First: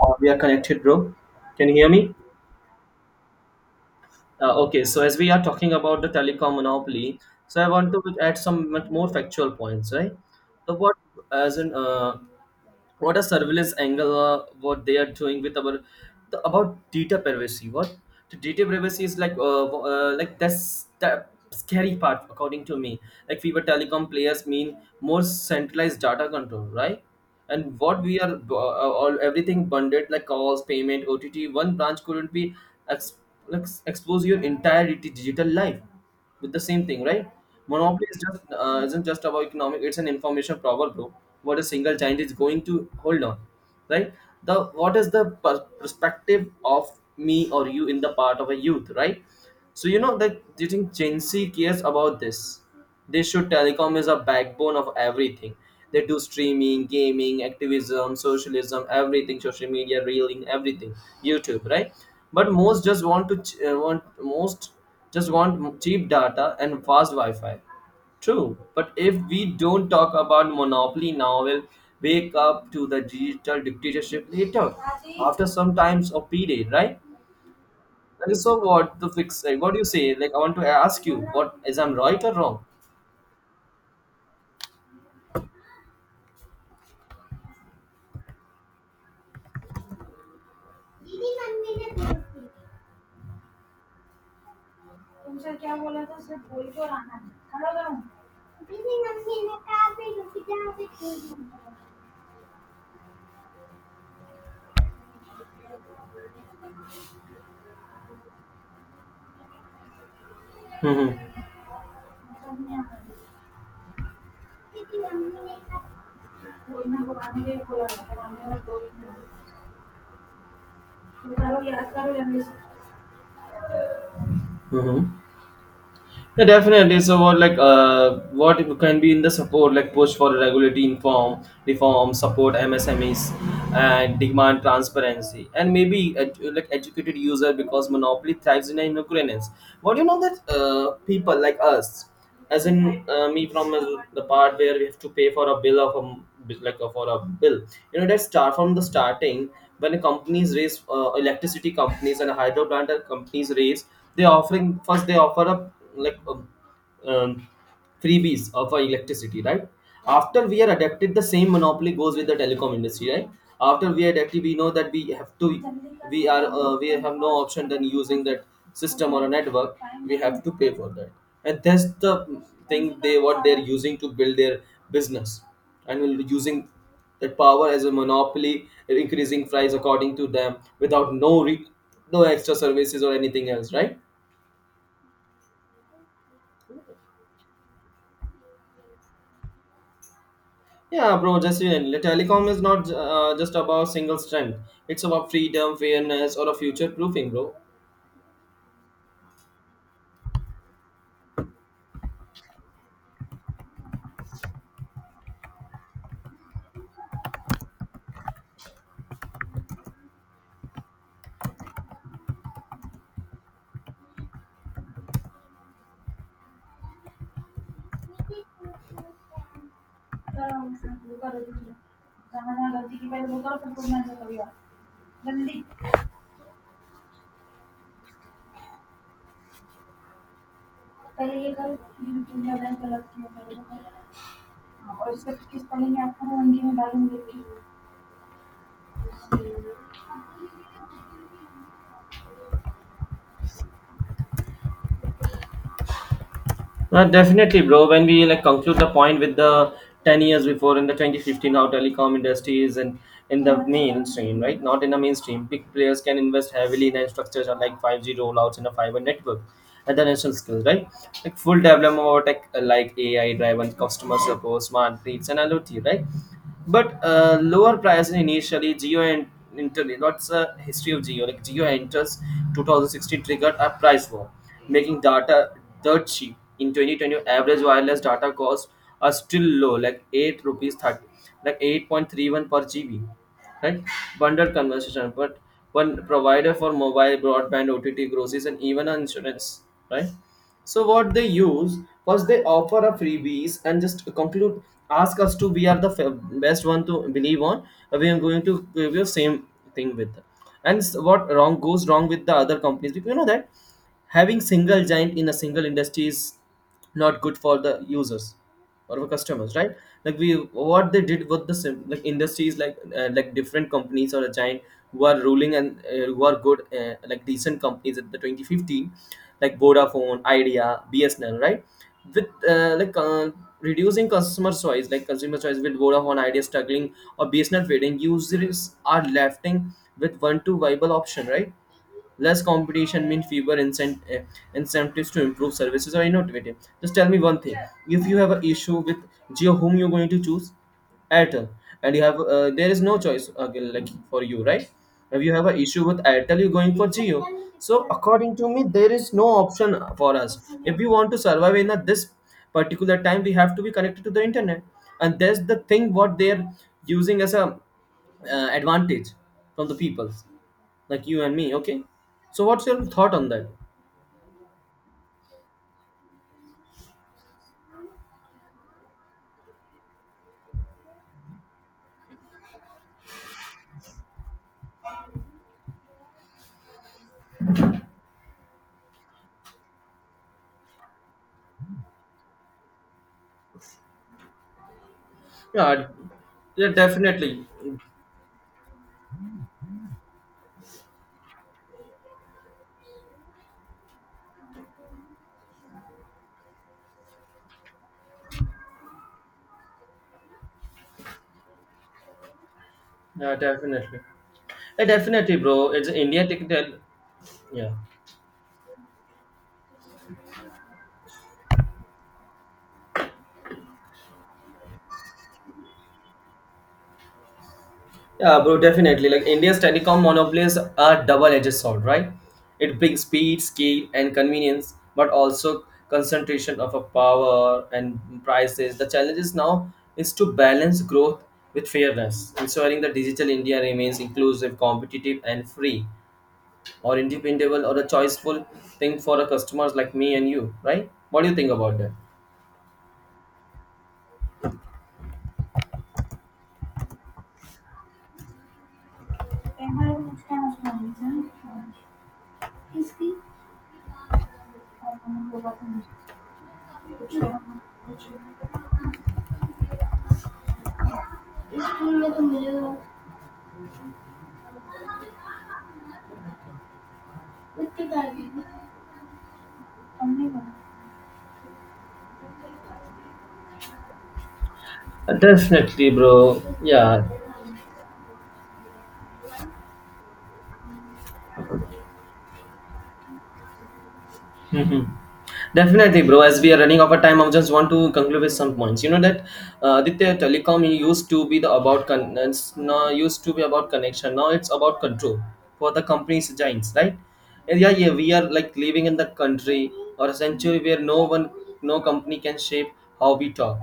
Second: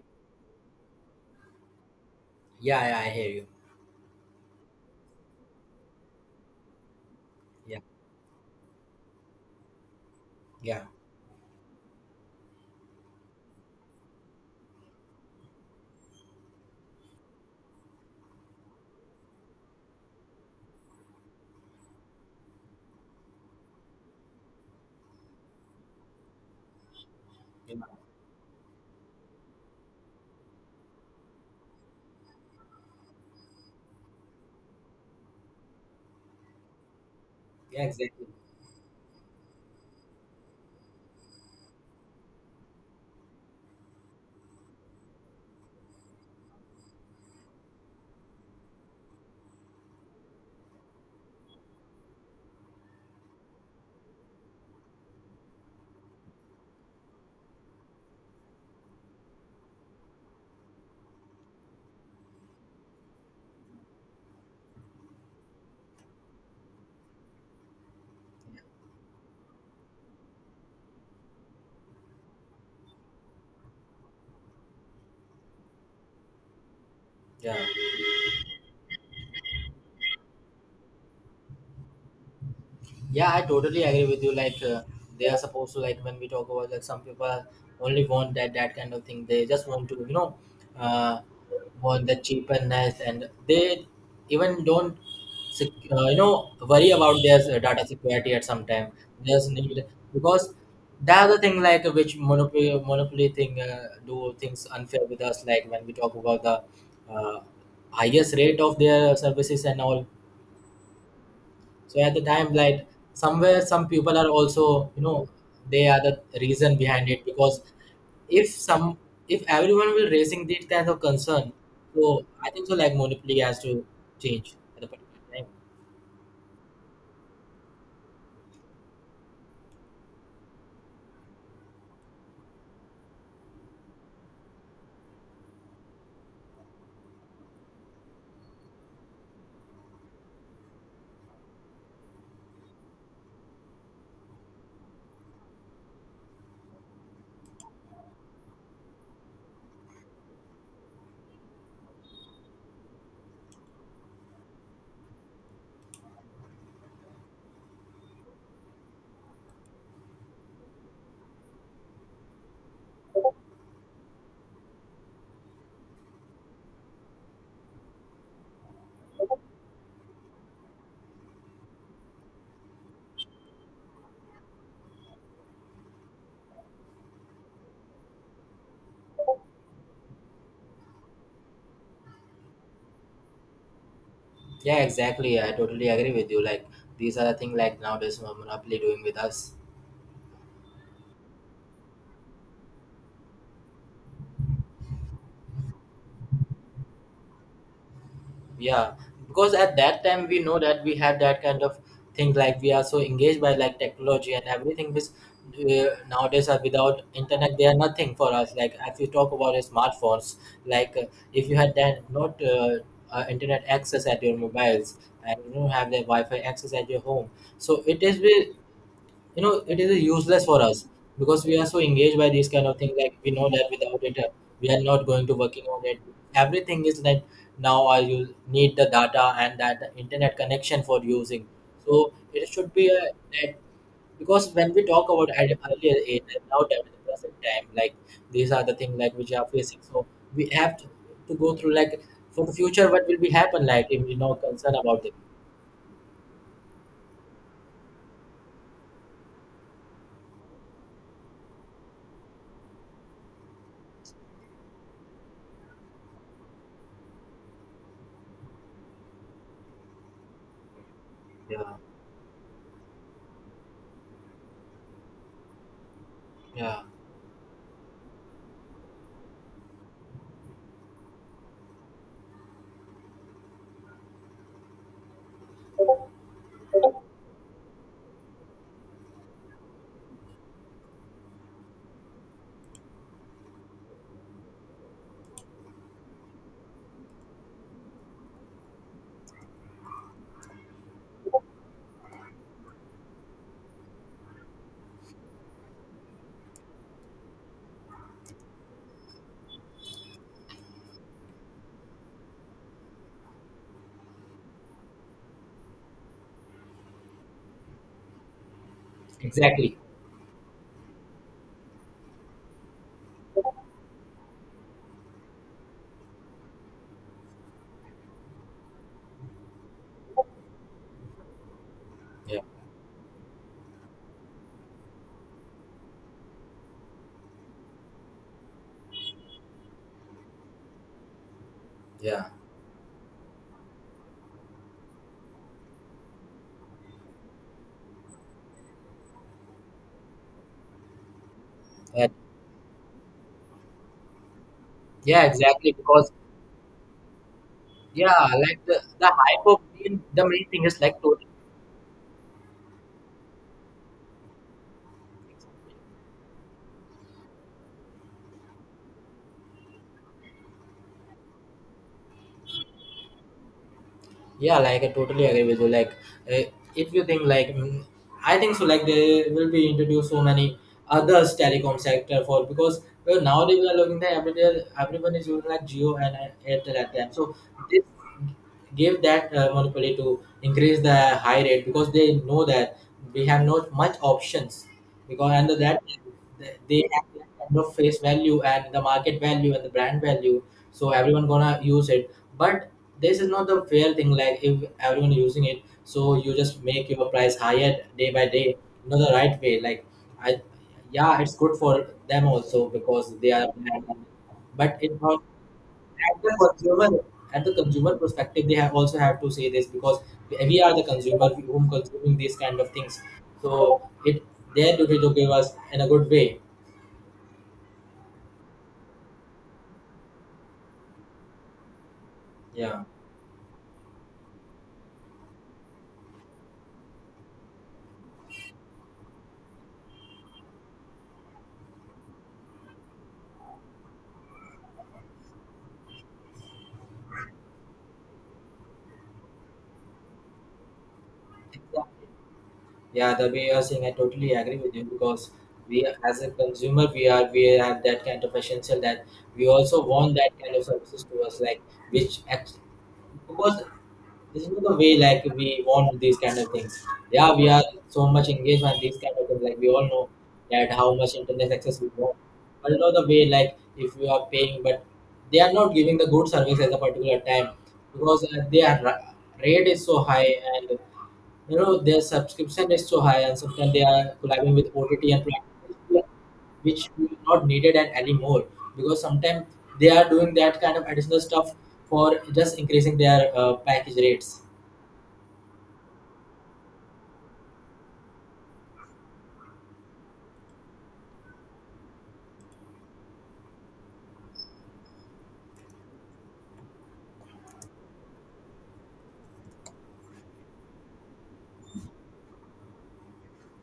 We are connected, bro. Can you hear me? Yeah, yeah, I hear you. Okay, so as we are talking about the telecom monopoly, so I Yeah, want to add some much more factual points, right? So yeah, what, as in, what a surveillance angle what they are doing with our about data privacy, what the data privacy is like like that's the scary part according to me. Like we were telecom players mean more centralized data control, right? And yeah, what we are all everything bundled like calls, payment, OTT. One branch couldn't be ex- like expose your entire digital life with the same thing, right? yeah, Monopoly is exactly. just isn't just about economic; it's an information problem, bro. What a single giant is going to hold on, right? The What is the perspective of me or you in the part of a youth, right? So you know that, do you think Gen Z cares about this? They should. Telecom is a backbone of everything. They do streaming, gaming, activism, socialism, everything, social media, reeling, everything, YouTube, right? But most just want to want most just want cheap data and fast Wi-Fi. True, but if we don't talk about monopoly now, we'll wake up to the digital dictatorship later, after some times of period, right? Yeah, And so what the fix? Like, what do you say? Like, I want to ask you, what is, I'm right or wrong? yeah, I totally agree with you. They are supposed to, like, when we talk about like some people only want that kind of thing. They just want to, you know, uh, want the cheapness, and they even don't you know, worry about their data security at some time. They just need, because that's the thing, like, which monopoly thing, do things unfair with us, like when we talk about the uh, highest rate of their services and all. Hmm. So at the time, like somewhere, some people are also, you know, they are the reason behind it, because if some, if everyone will raising this kind of concern, so I think so. Like monopoly has to change at a Mm-hmm. particular time. Yeah, definitely. So, what like what can be in the support like push for regulatory inform reform, support MSMEs, and demand transparency, and maybe like educated user, because monopoly thrives in ignorance. What do you know that people like us? As in me from the part where we have to pay for a bill of like for a bill, you know, that start from the starting, when companies raise electricity companies and hydro plant companies raise, they offering first they offer up like um, three Bs of our electricity, right? After we are adapted, the same monopoly goes with the telecom industry, right? After we are adapted, we know that we have to, we are, we have no option than using that system or a network. We have to pay for that, and that's the thing they what they're using to build their business, and will be using that power as a monopoly, increasing price according to them, without no no extra services or anything else, right? Yeah, exactly. I totally agree with you. Like these are the thing like nowadays monopoly doing with us. Yeah, bro, definitely. Telecom is not just about single strength. It's about freedom, fairness, or a future proofing, bro. Yeah, because at that time we know that we have that kind of thing, like we are so engaged by like technology and everything, which nowadays are without internet they are nothing for us, like if you talk about smartphones, like uh, if you had that not internet access at your mobiles and you don't have the wi-fi access at your home, so it is will, you know, it is useless for us, because we are so engaged by these kind of things. Like we know that without it, we are not going to working on it. Everything is that now I, you need the data and that the internet connection for using, so it should be a that. Because when we talk about at earlier age and now that in the present time, like these are the things like which are facing. So we have to go through like for the future what will be happen, like if we no concern about it. Definitely, bro. When we like conclude the point with the 10 years before in the 2015, how telecom industry is in the mainstream, right? Not in the mainstream. Big players can invest heavily in infrastructure like 5G rollouts and a fiber network at the national scale, right? Like full Yeah. development of tech like AI-driven customer support, smart grids, and IoT, right? Yeah, But lower price initially. Geo and entered, what's the history of Geo? Like Geo enters 2016, triggered a price war, making data dirt cheap. In 2020, average wireless data costs are still low, like 8 rupees 30, like 8.31 per GB, right? Bundled conversation, but one provider for mobile broadband, OTT, groceries, and even insurance, right? So what they use was, they offer a freebies and just conclude, ask us to, we are the best one to believe on. We are going to give you same thing with them. What wrong goes wrong with the other companies, because you know that having single giant in a single industry is not good for the users or our customers, right? exactly. Like we what they did with the like industries, like different companies or a giant who are ruling, and who are good like decent companies at the 2015, like Vodafone, Idea, BSNL, right? With Yeah. Like reducing customer choice, like consumer choice, with Vodafone Idea struggling or BSNL fading, users are left with one to viable option, right? Yeah. Less competition means fewer incentives to improve services or innovative. Just tell me one thing: if you have an issue with Geo, whom you're going to choose? Airtel, and you That- have there is no choice again, like for you, right? If yeah, you have an exactly. issue with Because Airtel, you're going for Geo. So yeah, according to like me, the there the is no hype of option being for the us. main thing If is we like want to totally. survive in this particular time, we have to be connected to the internet, and that's the thing what they're using as a advantage from the people like you and me, okay? So what's your thought on that? Yeah, like I totally agree with you. Uh, if you think like, I think so, like they will be introduced so many others telecom sector for, because well, nowadays we are looking that every day everyone is using like Geo and Airtel at them. So this give that monopoly to increase the high rate, because they know that we have not much options, because under that Yeah. Yeah, they have that definitely. kind of face value and the market value and the brand value, so everyone gonna use it. But this is not the fair thing, like if everyone using it so you just make your price higher day by day. Not the right way, like i, yeah, it's good for them also because they Yeah, are brand, definitely. but Yeah, it's not. definitely, bro, it's At India the tech consumer, at the yeah. consumer perspective, they have also have to say this, because we are the consumer whom consuming these kind of things. So it their duty to give us in a good way. Yeah, bro, definitely. Like India's telecom monopolies are double-edged sword, right? It Yeah. brings speed, scale, and convenience, but also concentration of a power and prices. The challenge is now is to balance growth with fairness, ensuring that digital India remains inclusive, competitive, and free, or independable, or a choiceful thing for a customers like me and you, right? What do you think about Exactly. that? Yeah, the way you are saying, I totally agree with you, because we as a consumer, we are, we have that kind of essential that we also want that kind of services to us, like which act-, because this is not the way like we want these kind of things. Yeah, we are so much engaged on these kind of things. Like we all know that how much internet access we want. But you know the way, like if you are paying, but they are not giving the good service at a particular time, because their ra- rate is so high, and you know their subscription is so high, and sometimes they are collabing with OTT and Definitely, platforms bro. which Yeah. we not needed and anymore, because sometimes they are doing that kind of additional stuff for just increasing their package rates. Mhm. Definitely, bro. As we are running out of time, I just want to conclude with some points. You know that Aditya Telecom used to be the about it's now used to be about connection. Now it's about control for the company's giants, right? And yeah, yeah, we are like living in the country or a century where no one, no company can shape how we talk,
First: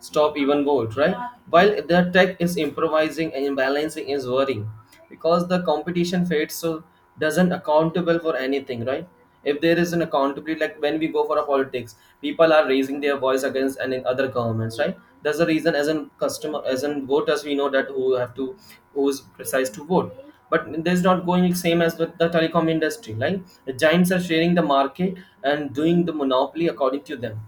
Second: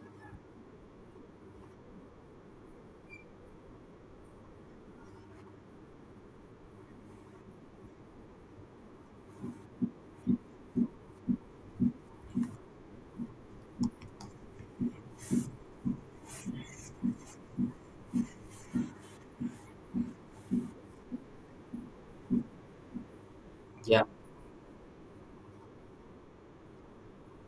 stop, even vote, right? While the tech is improvising and balancing is worrying, because the competition fades so doesn't accountable for anything, right? If there is an accountability, like when we go for a politics, people are raising their voice against and in other governments, right? That's the reason as an customer, as an voters, we know that who have to, who's precise to vote. But there's not going same as with the telecom industry, right? The Yeah. giants are sharing the market and doing the monopoly according to them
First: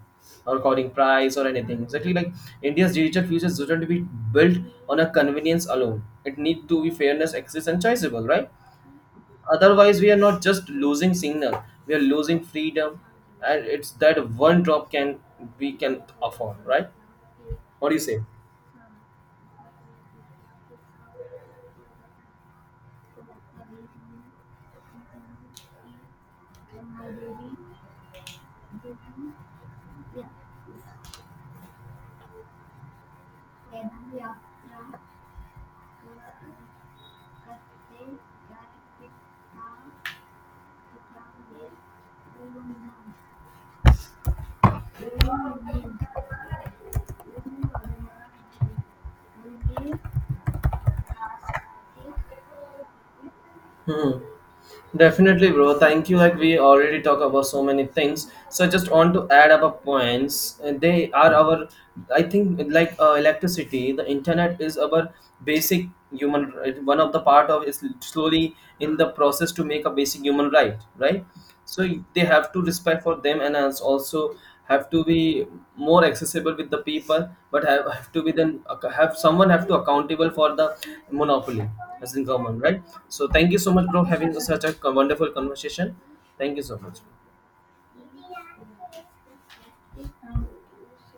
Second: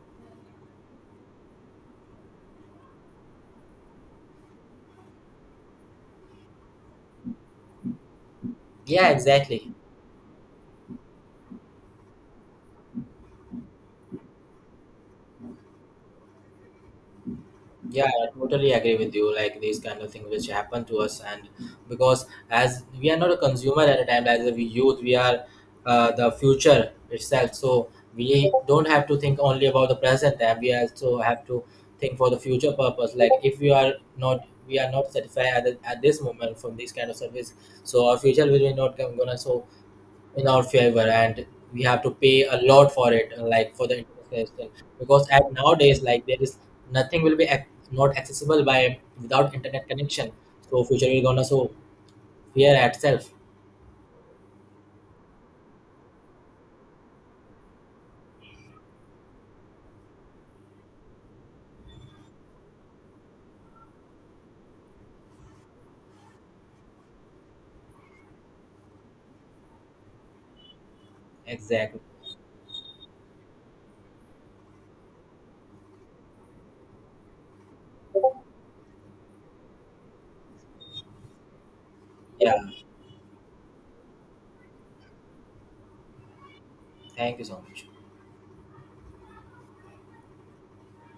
or coding price or anything. Exactly like India's digital future shouldn't be built on a convenience alone. It need to be fairness, access, and choiceable, right? Yeah, exactly. Otherwise, we are not just losing signal; we are losing freedom, and it's that one drop can we can afford, right? What do you Yeah, say? I totally agree with you. Like these kind of things which happen to us, and because as we are not a consumer at a time, like the youth, we are the future itself. So we don't have to think only about the present, and we also have to think for the future purpose. Like if we are not, we are not satisfied at, the, at this moment from this kind of service, so our future will be not come- gonna so in our favor, and we have to pay a lot for it, like for the internet, because at nowadays like there is nothing will be ac- not accessible by without internet connection. So future will gonna so fear itself. Hmm. Definitely, bro. Thank you. Like we already talk about so many things, so I just want to add up a points. And they are our, I think, like electricity. The internet is our basic human right. One of the part of is slowly in the process to make a basic human right, right? So Exactly. they have to respect for them and as also have to be more accessible with the people, but have to be, then have someone have to accountable for the monopoly as in Yeah, government, right? So thank you so much, bro, having such a wonderful conversation. Thank you so much. thank you so much.